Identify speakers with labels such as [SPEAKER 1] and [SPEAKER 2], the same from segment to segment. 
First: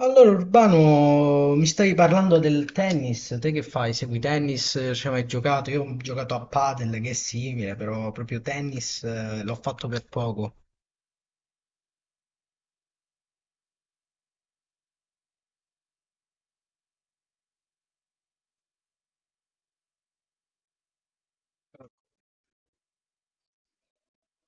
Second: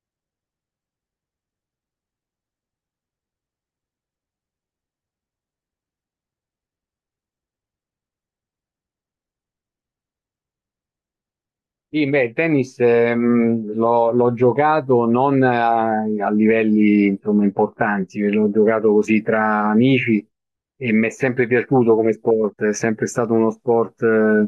[SPEAKER 1] Allora, Urbano, mi stavi parlando del tennis, te che fai? Segui tennis, ci hai mai giocato? Io ho giocato a padel, che è simile, però proprio tennis l'ho fatto per poco.
[SPEAKER 2] Sì, beh, il tennis l'ho giocato non a, livelli, insomma, importanti, l'ho giocato così tra amici e mi è sempre piaciuto come sport, è sempre stato uno sport.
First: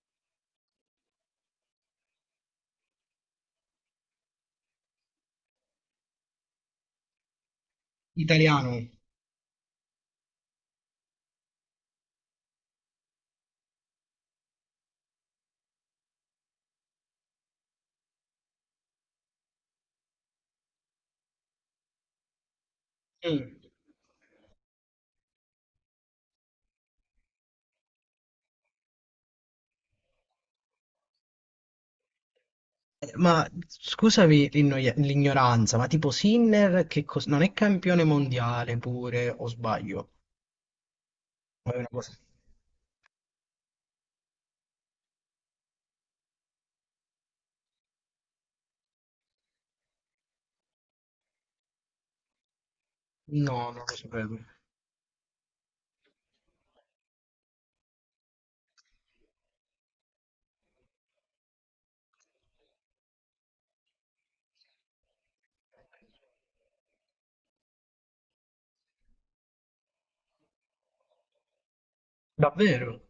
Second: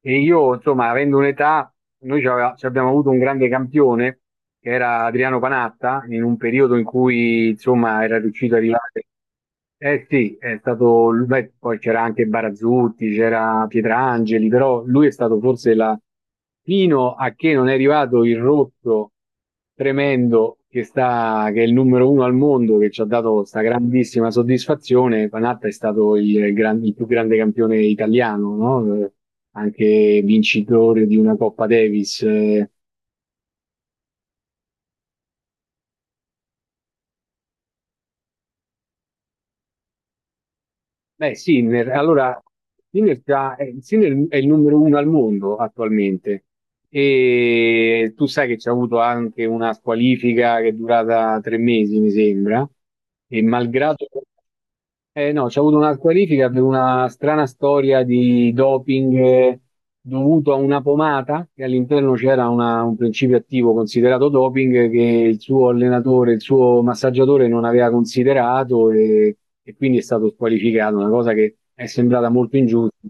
[SPEAKER 2] E io, insomma, avendo un'età, ci abbiamo avuto un grande campione che era Adriano Panatta, in un periodo in cui, insomma, era riuscito a
[SPEAKER 1] Italiano.
[SPEAKER 2] arrivare. Eh sì, è stato, beh, poi c'era anche Barazzutti, c'era Pietrangeli, però lui è stato forse la, fino a che non è arrivato il rotto tremendo che sta, che è il numero uno al mondo, che ci ha dato
[SPEAKER 1] Mm.
[SPEAKER 2] questa grandissima soddisfazione, Panatta è stato il più grande campione italiano, no? Anche vincitore di una Coppa Davis.
[SPEAKER 1] Ma scusami l'ignoranza, ma tipo Sinner non è campione mondiale pure, o sbaglio?
[SPEAKER 2] Beh,
[SPEAKER 1] O è una
[SPEAKER 2] Sinner,
[SPEAKER 1] cosa...
[SPEAKER 2] allora Sinner, Sinner è il numero uno al mondo attualmente e tu sai che c'è avuto anche una squalifica che è durata 3 mesi, mi sembra, e
[SPEAKER 1] No, non lo
[SPEAKER 2] malgrado,
[SPEAKER 1] sapevo.
[SPEAKER 2] no, c'è avuto una qualifica per una strana storia di doping, dovuto a una pomata che all'interno c'era un principio attivo considerato doping, che il suo allenatore, il suo massaggiatore non aveva considerato e quindi è stato squalificato, una cosa che è sembrata molto ingiusta.
[SPEAKER 1] Davvero?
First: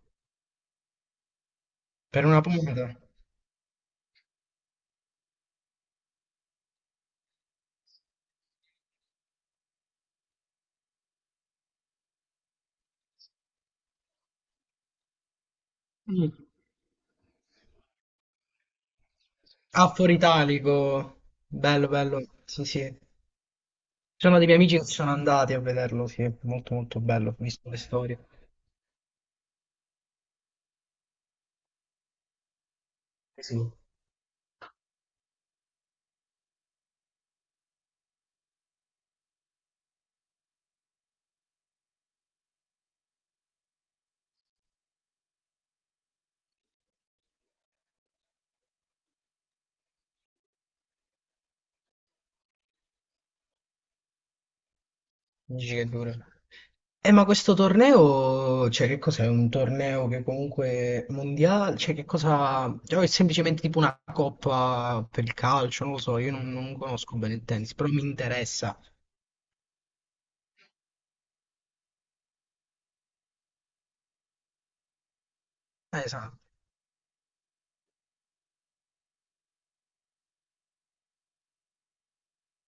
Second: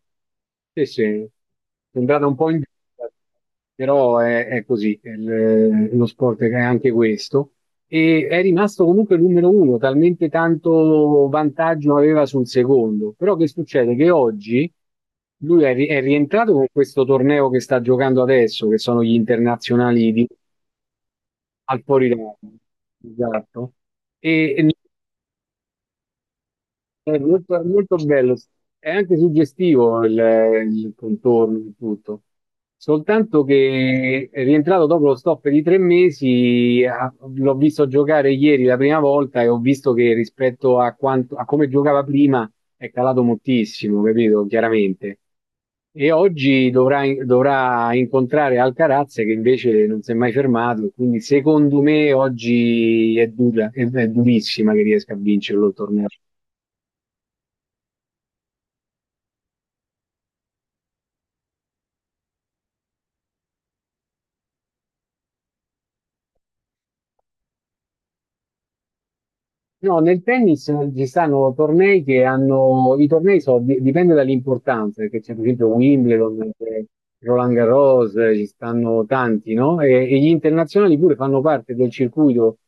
[SPEAKER 2] Sì, sì, è
[SPEAKER 1] Per
[SPEAKER 2] sembrata un
[SPEAKER 1] una
[SPEAKER 2] po'
[SPEAKER 1] punta?
[SPEAKER 2] ingiusta, però è così, lo sport è anche questo e è rimasto comunque numero uno, talmente tanto vantaggio aveva sul secondo. Però che succede? Che oggi lui è
[SPEAKER 1] Mm.
[SPEAKER 2] rientrato con questo torneo che sta giocando adesso, che sono gli
[SPEAKER 1] Ah,
[SPEAKER 2] internazionali
[SPEAKER 1] fuori
[SPEAKER 2] di,
[SPEAKER 1] italico.
[SPEAKER 2] al
[SPEAKER 1] Bello,
[SPEAKER 2] fuori.
[SPEAKER 1] bello. Sì, sì.
[SPEAKER 2] Esatto.
[SPEAKER 1] Ci sono dei
[SPEAKER 2] E
[SPEAKER 1] miei amici che sono andati a vederlo, sì, è molto molto
[SPEAKER 2] È
[SPEAKER 1] bello, ho
[SPEAKER 2] molto, è
[SPEAKER 1] visto le
[SPEAKER 2] molto
[SPEAKER 1] storie.
[SPEAKER 2] bello, è anche suggestivo il contorno di tutto, soltanto
[SPEAKER 1] Sì.
[SPEAKER 2] che è rientrato dopo lo stop di 3 mesi, ah, l'ho visto giocare ieri la prima volta e ho visto che rispetto a, quanto, a come giocava prima è calato moltissimo, capito? Chiaramente. E oggi dovrà incontrare Alcaraz che invece non si è mai fermato, quindi secondo me oggi è dura, è durissima che riesca a vincerlo il
[SPEAKER 1] Dici che
[SPEAKER 2] torneo.
[SPEAKER 1] dura. Ma questo torneo, cioè che cos'è? Un torneo che comunque è mondiale, cioè che cosa... cioè, è semplicemente tipo una coppa per il calcio, non lo so, io non, non conosco bene il tennis, però mi interessa.
[SPEAKER 2] No, nel tennis ci stanno tornei che hanno, i tornei so, di- dipende dall'importanza, perché c'è per esempio
[SPEAKER 1] Esatto.
[SPEAKER 2] Wimbledon, c'è Roland Garros, ci stanno tanti, no? E gli internazionali pure fanno parte del circuito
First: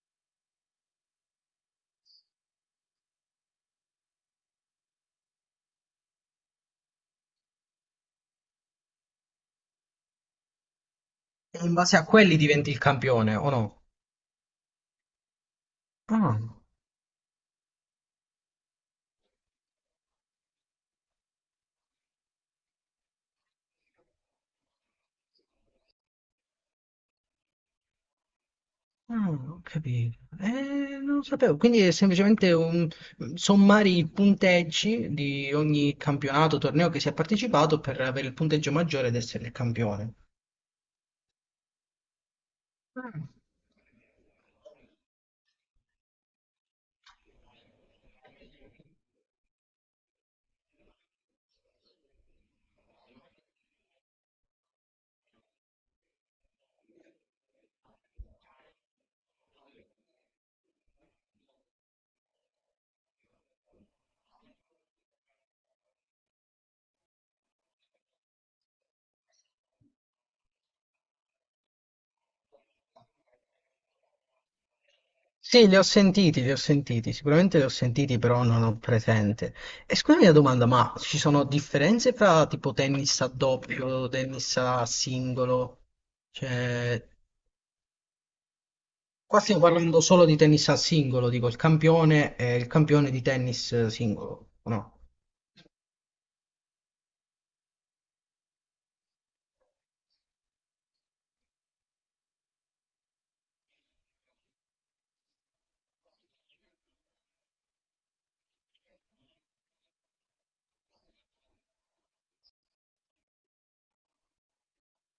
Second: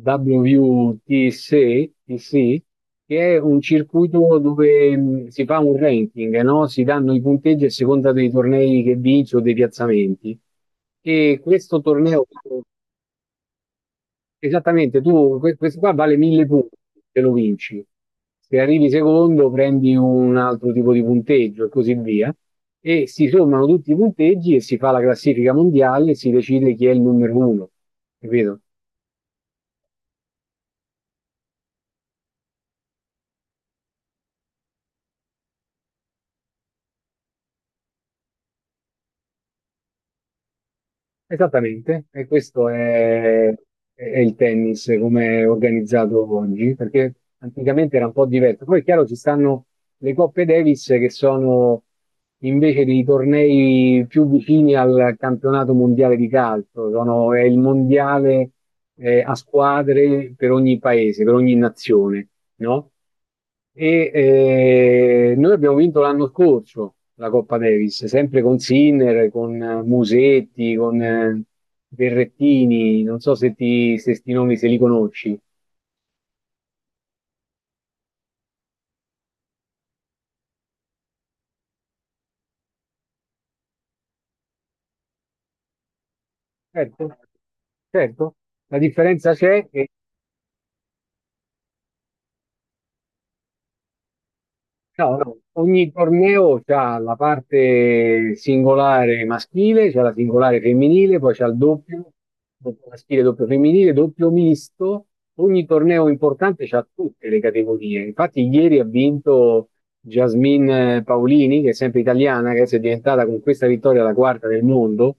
[SPEAKER 2] WTC, TC, che è un circuito dove si fa un ranking, no? Si danno i punteggi a seconda dei tornei che vinci o dei piazzamenti. E
[SPEAKER 1] E in
[SPEAKER 2] questo
[SPEAKER 1] base a
[SPEAKER 2] torneo.
[SPEAKER 1] quelli diventi il campione, o no?
[SPEAKER 2] Esattamente, tu questo qua vale
[SPEAKER 1] Ah.
[SPEAKER 2] 1000 punti se lo vinci. Se arrivi secondo prendi un altro tipo di punteggio e così via. E si sommano tutti i punteggi e si fa la classifica mondiale e si decide chi è il numero uno. Capito?
[SPEAKER 1] Ah, ho capito. Non lo sapevo. Quindi è semplicemente un sommare i punteggi di ogni campionato, torneo che si è partecipato per avere il punteggio maggiore ed essere il campione.
[SPEAKER 2] Esattamente, e questo
[SPEAKER 1] Ah.
[SPEAKER 2] è il tennis come è organizzato oggi, perché anticamente era un po' diverso. Poi è chiaro ci stanno le Coppe Davis che sono invece dei tornei più vicini al campionato mondiale di calcio, è il mondiale, a squadre per ogni paese, per ogni nazione, no? Noi abbiamo vinto l'anno scorso la Coppa Davis, sempre con Sinner, con Musetti, con Berrettini, non so se sti nomi se li conosci.
[SPEAKER 1] Sì, li ho sentiti, sicuramente li ho sentiti, però non ho presente. E scusami la domanda, ma ci sono differenze fra tipo tennis a doppio, tennis a singolo? Cioè,
[SPEAKER 2] Certo, certo. La differenza
[SPEAKER 1] qua stiamo
[SPEAKER 2] c'è che.
[SPEAKER 1] parlando solo di tennis a singolo, dico il campione e il campione di tennis singolo, o no?
[SPEAKER 2] No, no, ogni torneo c'ha la parte singolare maschile, c'è la singolare femminile, poi c'è il doppio, doppio maschile, doppio femminile, doppio misto. Ogni torneo importante c'ha tutte le categorie. Infatti ieri ha vinto Jasmine Paolini, che è sempre italiana, che adesso è diventata con questa vittoria la quarta del mondo.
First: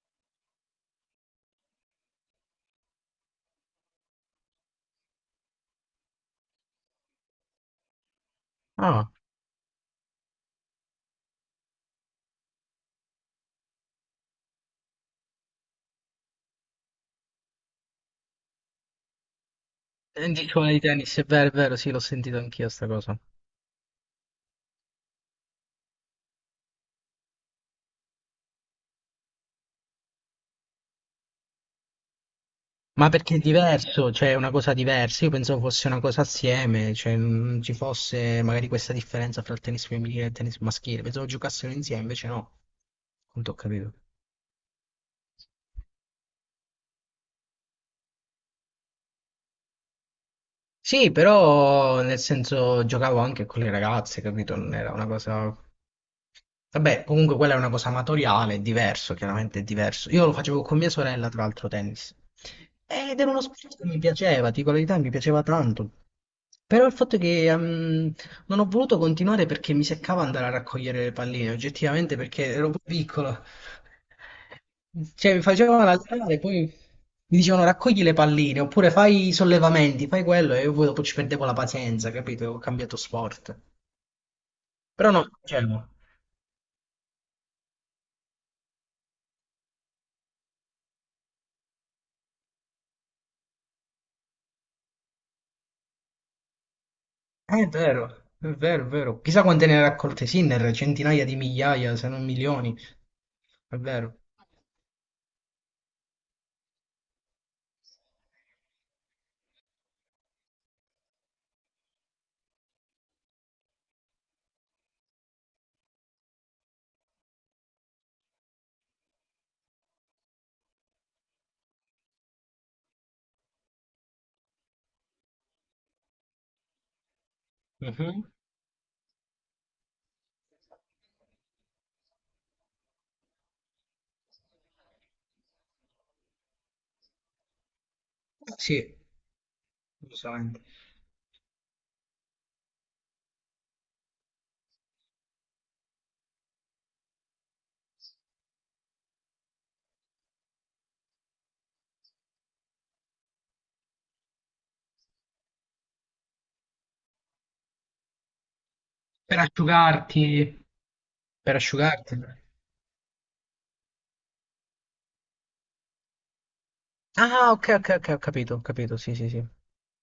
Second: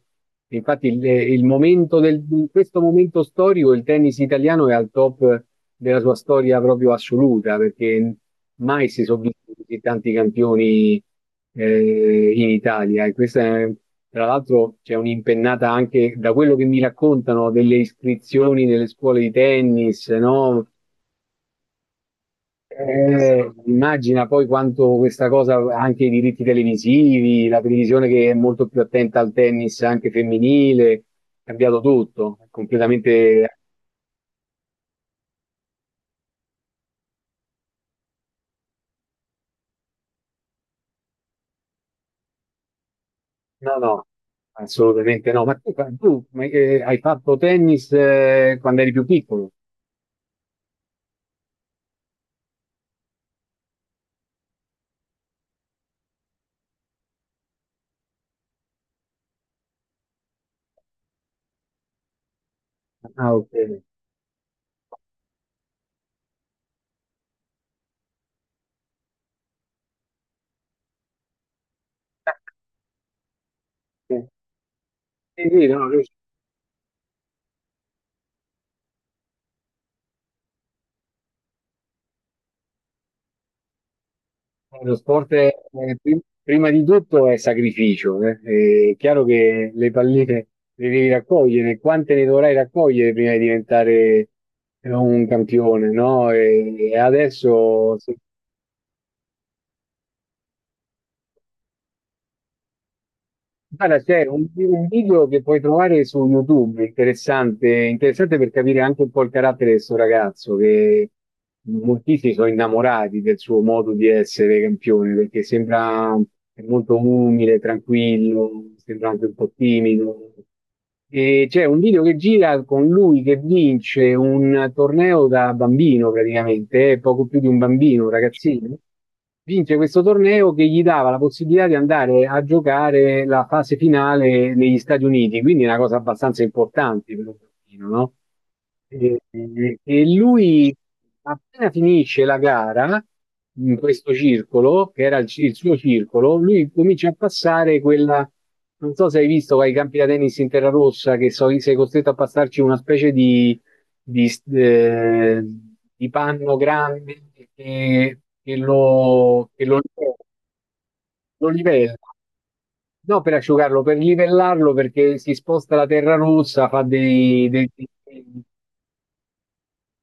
[SPEAKER 2] Infatti in questo momento storico il tennis italiano è al top della sua storia proprio assoluta, perché mai si
[SPEAKER 1] Ah,
[SPEAKER 2] sono visti così tanti campioni, in Italia. Tra l'altro c'è un'impennata anche da quello che mi raccontano delle iscrizioni nelle scuole di tennis,
[SPEAKER 1] dicevo
[SPEAKER 2] no?
[SPEAKER 1] di tennis, è vero, sì, l'ho sentito anch'io sta cosa.
[SPEAKER 2] Immagina poi quanto questa cosa, anche i diritti televisivi, la televisione che è molto più attenta al tennis anche femminile, è cambiato tutto, è
[SPEAKER 1] Ma perché è
[SPEAKER 2] completamente.
[SPEAKER 1] diverso, cioè è una cosa diversa, io pensavo fosse una cosa assieme, cioè non ci fosse magari questa differenza fra il tennis femminile e il tennis maschile, pensavo giocassero insieme, invece no, non ho
[SPEAKER 2] No,
[SPEAKER 1] capito.
[SPEAKER 2] no, assolutamente no. Ma hai fatto tennis quando eri più piccolo?
[SPEAKER 1] Sì, però nel senso giocavo anche con le ragazze, capito? Non era una cosa. Vabbè, comunque quella è una cosa amatoriale, è diverso, chiaramente è diverso. Io lo facevo con mia sorella, tra l'altro, tennis. Ed era
[SPEAKER 2] Ah,
[SPEAKER 1] uno
[SPEAKER 2] ok.
[SPEAKER 1] sport che mi piaceva, ti dico la verità, mi piaceva tanto. Però il fatto è che non ho voluto continuare perché mi seccava andare a raccogliere le palline, oggettivamente perché ero pure piccolo. Cioè, mi
[SPEAKER 2] Sì, sì,
[SPEAKER 1] facevano
[SPEAKER 2] no.
[SPEAKER 1] alzare, poi mi dicevano raccogli le palline, oppure fai i sollevamenti, fai quello, e io poi dopo ci perdevo la pazienza, capito? Ho cambiato sport.
[SPEAKER 2] Lo
[SPEAKER 1] Però no,
[SPEAKER 2] sport
[SPEAKER 1] cioè, no.
[SPEAKER 2] prima di tutto è sacrificio, eh. È chiaro che le palline le devi raccogliere, quante ne dovrai raccogliere prima di diventare un campione, no? E
[SPEAKER 1] È
[SPEAKER 2] adesso se.
[SPEAKER 1] vero, è vero, è vero. Chissà quante ne ha raccolte Sinner, centinaia di migliaia, se non milioni. È
[SPEAKER 2] Guarda,
[SPEAKER 1] vero.
[SPEAKER 2] c'è un video che puoi trovare su YouTube, interessante, interessante per capire anche un po' il carattere di questo ragazzo, che moltissimi sono innamorati del suo modo di essere campione, perché sembra molto umile, tranquillo, sembra anche un po' timido, e c'è un video che gira con lui che vince un torneo da bambino praticamente, poco più di un bambino, un
[SPEAKER 1] Mhm.
[SPEAKER 2] ragazzino. Vince questo torneo che gli dava la possibilità di andare a giocare la fase finale negli Stati Uniti, quindi è una cosa abbastanza importante per un bambino, no?
[SPEAKER 1] Sì,
[SPEAKER 2] E, e
[SPEAKER 1] giustamente.
[SPEAKER 2] lui appena finisce la gara in questo circolo, che era il suo circolo, lui comincia a passare quella, non so se hai visto ai campi da tennis in terra rossa, che sei costretto a passarci una specie di, eh, di panno grande che, che
[SPEAKER 1] Per
[SPEAKER 2] lo, che lo
[SPEAKER 1] asciugarti,
[SPEAKER 2] lo
[SPEAKER 1] per
[SPEAKER 2] livella.
[SPEAKER 1] asciugarti.
[SPEAKER 2] No, per asciugarlo, per livellarlo, perché si sposta la terra rossa, fa dei,
[SPEAKER 1] Ah, ok,
[SPEAKER 2] dei-
[SPEAKER 1] ok, ok, ho capito, sì, sì, sì.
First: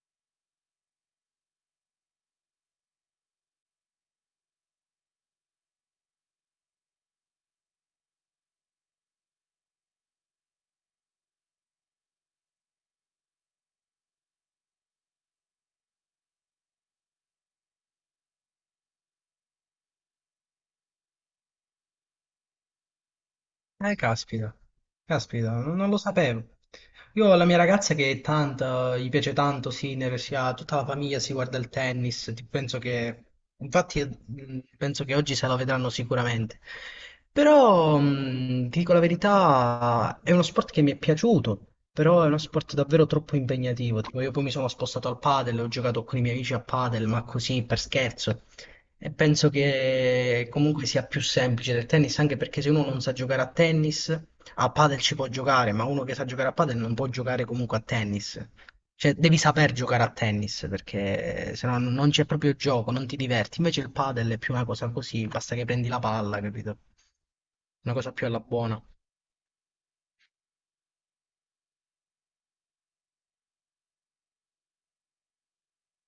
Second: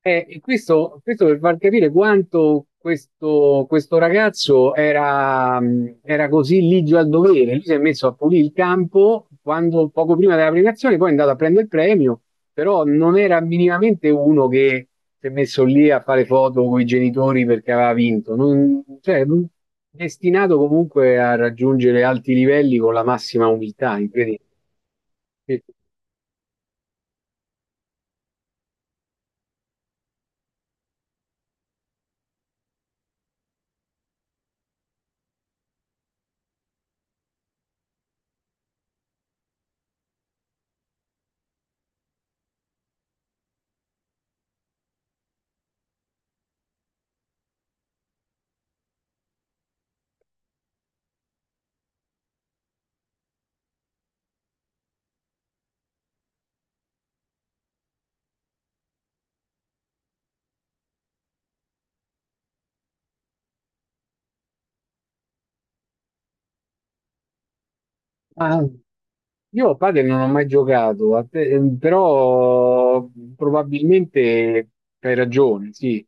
[SPEAKER 2] E questo per far capire quanto questo ragazzo era così ligio al dovere. Lui si è messo a pulire il campo quando, poco prima della premiazione, poi è andato a prendere il premio, però non era minimamente uno che si è messo lì a fare foto con i genitori perché aveva vinto. Cioè, destinato comunque a raggiungere alti livelli con la massima umiltà, incredibile.
[SPEAKER 1] Caspita, caspita,
[SPEAKER 2] Sì.
[SPEAKER 1] non lo sapevo. Io ho la mia ragazza che è tanto, gli piace tanto Sinner, si ha tutta la famiglia, si guarda il tennis, penso che, infatti penso che oggi se la vedranno sicuramente. Però, ti dico la verità, è uno sport che mi è piaciuto, però è uno sport davvero troppo impegnativo. Tipo, io poi mi sono spostato al padel, ho giocato con i miei amici a padel, ma così per scherzo. E penso che comunque sia più semplice del tennis, anche perché se uno non sa giocare a tennis, a padel ci può giocare, ma uno che sa giocare a padel non può giocare comunque a tennis. Cioè, devi saper giocare a tennis, perché se no non c'è proprio gioco, non ti diverti. Invece il padel è più una cosa così, basta che prendi la palla, capito? Una cosa più alla
[SPEAKER 2] Ah,
[SPEAKER 1] buona.
[SPEAKER 2] io a padel non ho mai giocato, però probabilmente hai ragione, sì,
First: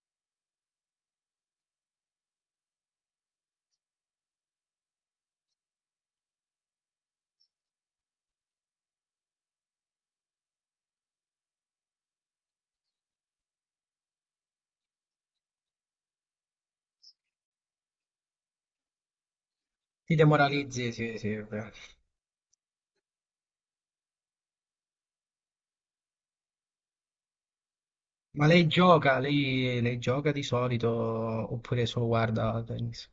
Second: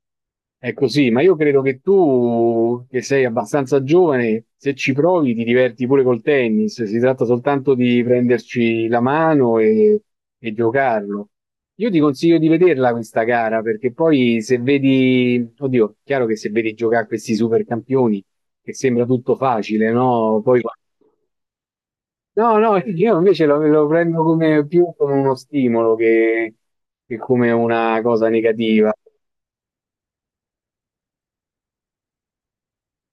[SPEAKER 2] è così, ma io credo che tu, che sei abbastanza giovane, se ci provi ti diverti pure col tennis, si tratta soltanto di prenderci la mano e giocarlo. Io ti consiglio di vederla questa gara, perché poi se vedi, oddio, chiaro che se vedi giocare questi supercampioni, che sembra tutto facile,
[SPEAKER 1] Ti
[SPEAKER 2] no? Poi.
[SPEAKER 1] demoralizzi, sì, sì. È vero.
[SPEAKER 2] No, no, io invece lo prendo come, più come uno stimolo che come una cosa
[SPEAKER 1] Ma lei
[SPEAKER 2] negativa.
[SPEAKER 1] gioca, lei gioca di solito, oppure solo guarda tennis?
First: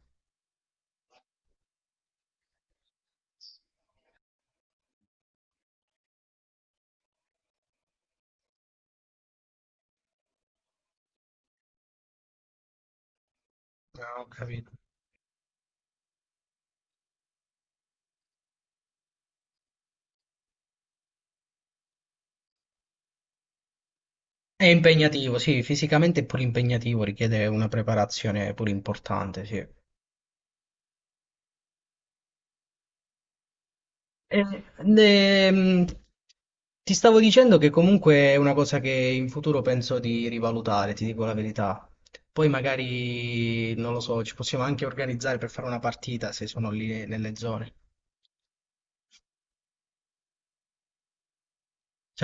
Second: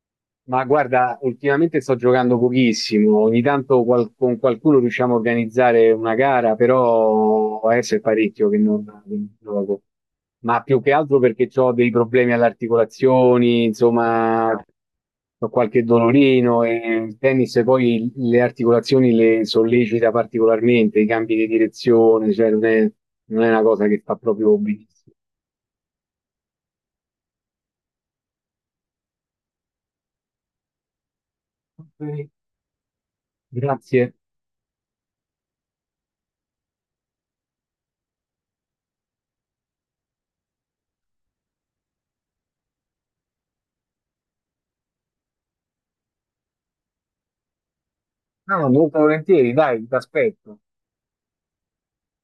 [SPEAKER 2] Ma guarda, ultimamente sto giocando pochissimo, ogni tanto con qualcuno riusciamo a organizzare una gara, però adesso è parecchio che non gioco. Ma più che altro perché ho dei problemi alle articolazioni,
[SPEAKER 1] No, ho
[SPEAKER 2] insomma,
[SPEAKER 1] capito.
[SPEAKER 2] ho qualche dolorino e il tennis poi le articolazioni le sollecita particolarmente, i cambi di direzione, cioè non è una cosa che fa proprio
[SPEAKER 1] È
[SPEAKER 2] benissimo.
[SPEAKER 1] impegnativo, sì, fisicamente è pure impegnativo, richiede una preparazione pure importante, sì.
[SPEAKER 2] Ok. Grazie.
[SPEAKER 1] Eh, ne- mh, ti stavo dicendo che comunque è una cosa che in futuro penso di rivalutare, ti dico la verità. Poi magari, non lo so, ci possiamo anche organizzare per fare una partita se sono lì nelle zone. Ci
[SPEAKER 2] No, no, molto volentieri, dai, ti aspetto.